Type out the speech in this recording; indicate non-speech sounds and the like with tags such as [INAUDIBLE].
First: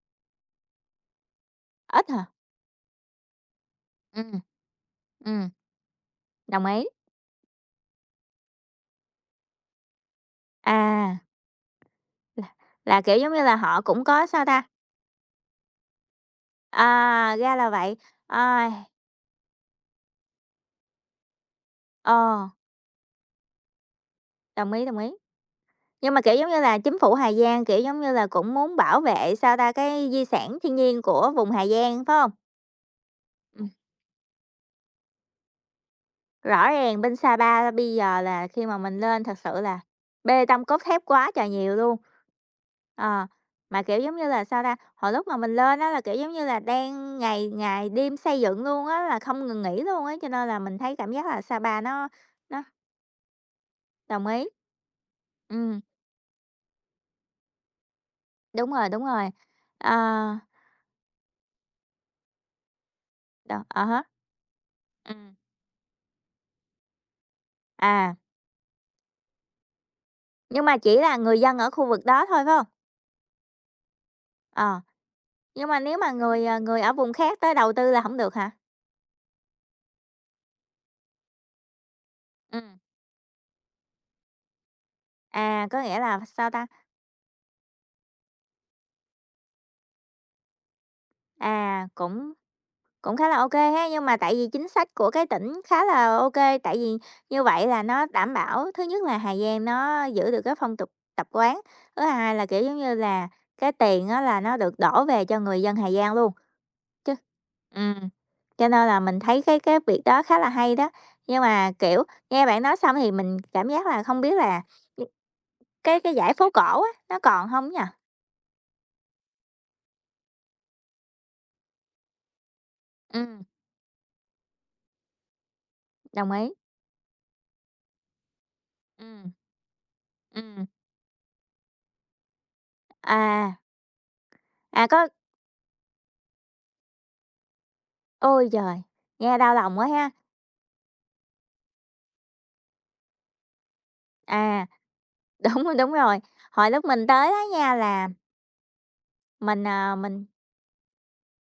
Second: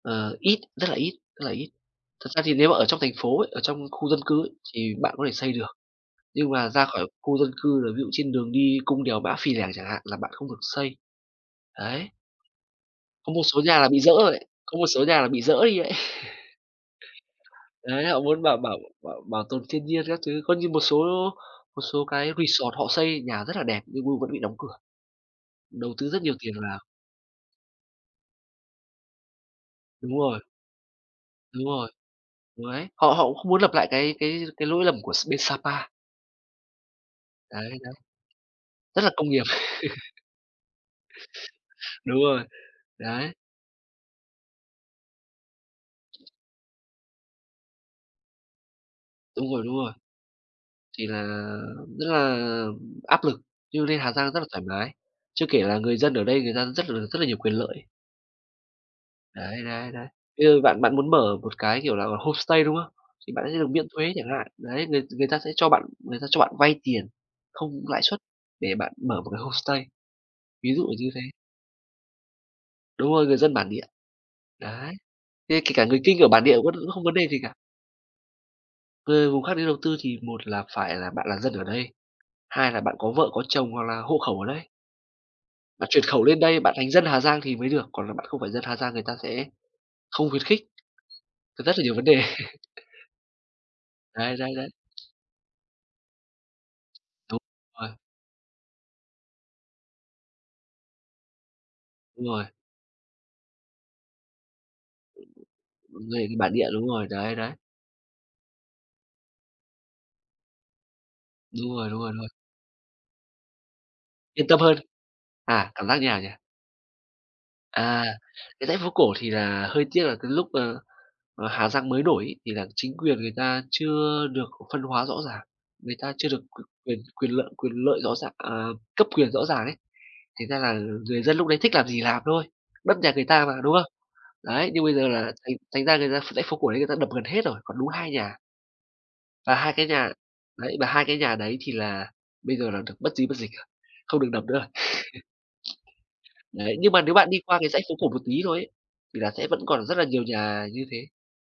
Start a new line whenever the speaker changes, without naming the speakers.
Ờ, ít, rất là ít, rất là ít.
Ít
Thật
hả?
ra thì nếu mà ở trong thành phố ấy, ở trong khu dân
Ừm.
cư ấy thì bạn có thể
Ừm.
xây được. Nhưng
Đồng
mà
ý.
ra khỏi khu dân cư là ví dụ trên đường đi cung đèo Mã Pí Lèng chẳng hạn là bạn không được xây.
À. [UNINTELLIGIBLE]
Đấy.
Là, kiểu, giống
Có một
như là,
số nhà
họ
là bị
cũng
dỡ
có,
rồi,
sao ta
có một số nhà là bị dỡ đi ấy. [CHUCKLES]
À, ra là vậy.
Đấy, họ muốn bảo
Ôi.
bảo bảo bảo tồn thiên nhiên các thứ. Coi như một số một số cái
Ờ.
resort họ xây nhà rất là đẹp nhưng v vẫn bị đóng
Đồng
cửa,
ý, đồng ý.
đầu tư
Nhưng mà,
rất nhiều
kiểu, giống
tiền
như là,
vào.
chính phủ Hà Giang, kiểu, giống như là, cũng muốn bảo vệ, sao ta, cái
Đúng
di
rồi.
sản thiên nhiên của vùng
Đúng
Hà
rồi.
Giang, phải hông?
Ừ, đấy. Họ họ cũng không muốn lập
Ừm.
lại cái cái cái lỗi lầm của s bên Sa Pa.
Rõ ràng bên Sa
Đấy,
Pa
đấy.
bây giờ là khi mà mình
Rất là
lên
công
thực
nghiệp.
sự là
[LAUGHS]
bê tông, cốt thép quá trời nhiều luôn.
Đúng rồi.
Ờ,
Đấy.
mà, kiểu, giống như là, sao ta, hồi lúc mà mình lên á là, kiểu, giống như là, đang ngày ngày đêm xây dựng luôn á là
Đúng
không ngừng
rồi, đúng
nghỉ
rồi.
luôn á, cho nên là mình thấy
Thì
cảm
là
giác là Sa Pa
rất
nó
là
nó
áp lực, nhưng lên Hà
Đồng
Giang rất
ý.
là thoải mái. Chưa kể là
Ừm.
người dân ở đây người ta rất là rất là nhiều quyền lợi.
Đúng rồi, đúng rồi.
Đấy, đấy, đấy.
À.
Bây giờ bạn bạn muốn mở một cái, kiểu là, homestay, đúng không? Thì bạn sẽ
Đó,
được
à
miễn
há.
thuế chẳng hạn. Đấy, người người
Ừm.
ta sẽ cho bạn người ta cho bạn vay tiền không lãi
À.
suất để bạn mở một cái homestay.
Nhưng
Ví
mà
dụ
chỉ
như
là
thế.
người dân ở khu vực đó thôi, phải hông?
Đúng rồi, người dân bản địa.
Ờ,
Đấy. Kê
nhưng
kể
mà
cả
nếu
người
mà
Kinh ở bản
người,
địa
ờ,
vẫn
người
vẫn
ở
không
vùng
vấn đề gì
khác tới
cả.
đầu tư là hổng được hả?
Về vùng khác đi đầu tư thì một là phải là bạn là dân ở đây, hai
Ừm.
là bạn có vợ có chồng hoặc là hộ khẩu ở đây.
À, có
Bạn
nghĩa
chuyển
là
khẩu lên
sao
đây,
ta?
bạn thành dân Hà Giang thì mới được, còn là bạn không phải dân Hà Giang người ta sẽ không khuyến khích, thực rất là
À,
nhiều vấn đề.
cũng cũng khá là ô kê ha. Nhưng mà tại
Đấy,
vì
đấy,
chính
đấy.
sách của cái tỉnh khá là ô kê, tại vì
Đúng
như vậy là
rồi.
nó đảm bảo thứ nhất là Hà Giang nó giữ được cái phong tục tập quán, thứ
Đúng
hai là,
rồi.
kiểu, giống như là, cái tiền á là nó được đổ về cho người dân Hà Giang
Người
luôn,
bản địa, đúng rồi,
chứ
đấy, đấy.
ừm. Cho nên là mình thấy cái cái việc đó khá là hay đó, nhưng mà,
Đúng rồi, đúng
kiểu,
rồi, đúng rồi.
nghe bạn nói xong thì mình cảm giác là không biết
Yên tâm
là
hơn.
[UNINTELLIGIBLE]
À, cảm giác
cái
như
cái
nào nhỉ?
dãy phố cổ á, nó còn hông nhỉ?
À, cái dãy phố cổ thì là hơi tiếc là cái lúc, ờ, ở Hà Giang mới nổi ấy thì là chính quyền người
Ừm.
ta chưa được phân hóa rõ ràng, người ta chưa
Đồng
được
ý.
quyền quyền quyền lợi quyền lợi rõ ràng à, cấp
Ừm.
quyền rõ ràng ấy, thành ra
Ừm.
là người dân lúc đấy thích làm gì làm thôi, đất nhà người ta
À.
mà, đúng không? Đấy, nhưng
À,
bây giờ
có
là thành thành ra người ta ph dãy phố cổ ấy người ta đập gần hết rồi, còn đúng 2 nhà.
Ôi trời! Nghe đau
Và 2
lòng quá
cái
ha.
nhà đấy, và 2 cái nhà đấy thì là bây giờ là được bất di bất dịch rồi, không được đập nữa
À,
rồi.
đúng, đúng rồi,
[CHUCKLES]
hồi
Đấy,
lúc
nhưng mà
mình
nếu
tới
bạn đi
đó
qua cái
nha
dãy phố
là
cổ một tí thôi ấy, thì là sẽ vẫn
Mình,
còn
à,
rất là nhiều
mình
nhà như thế.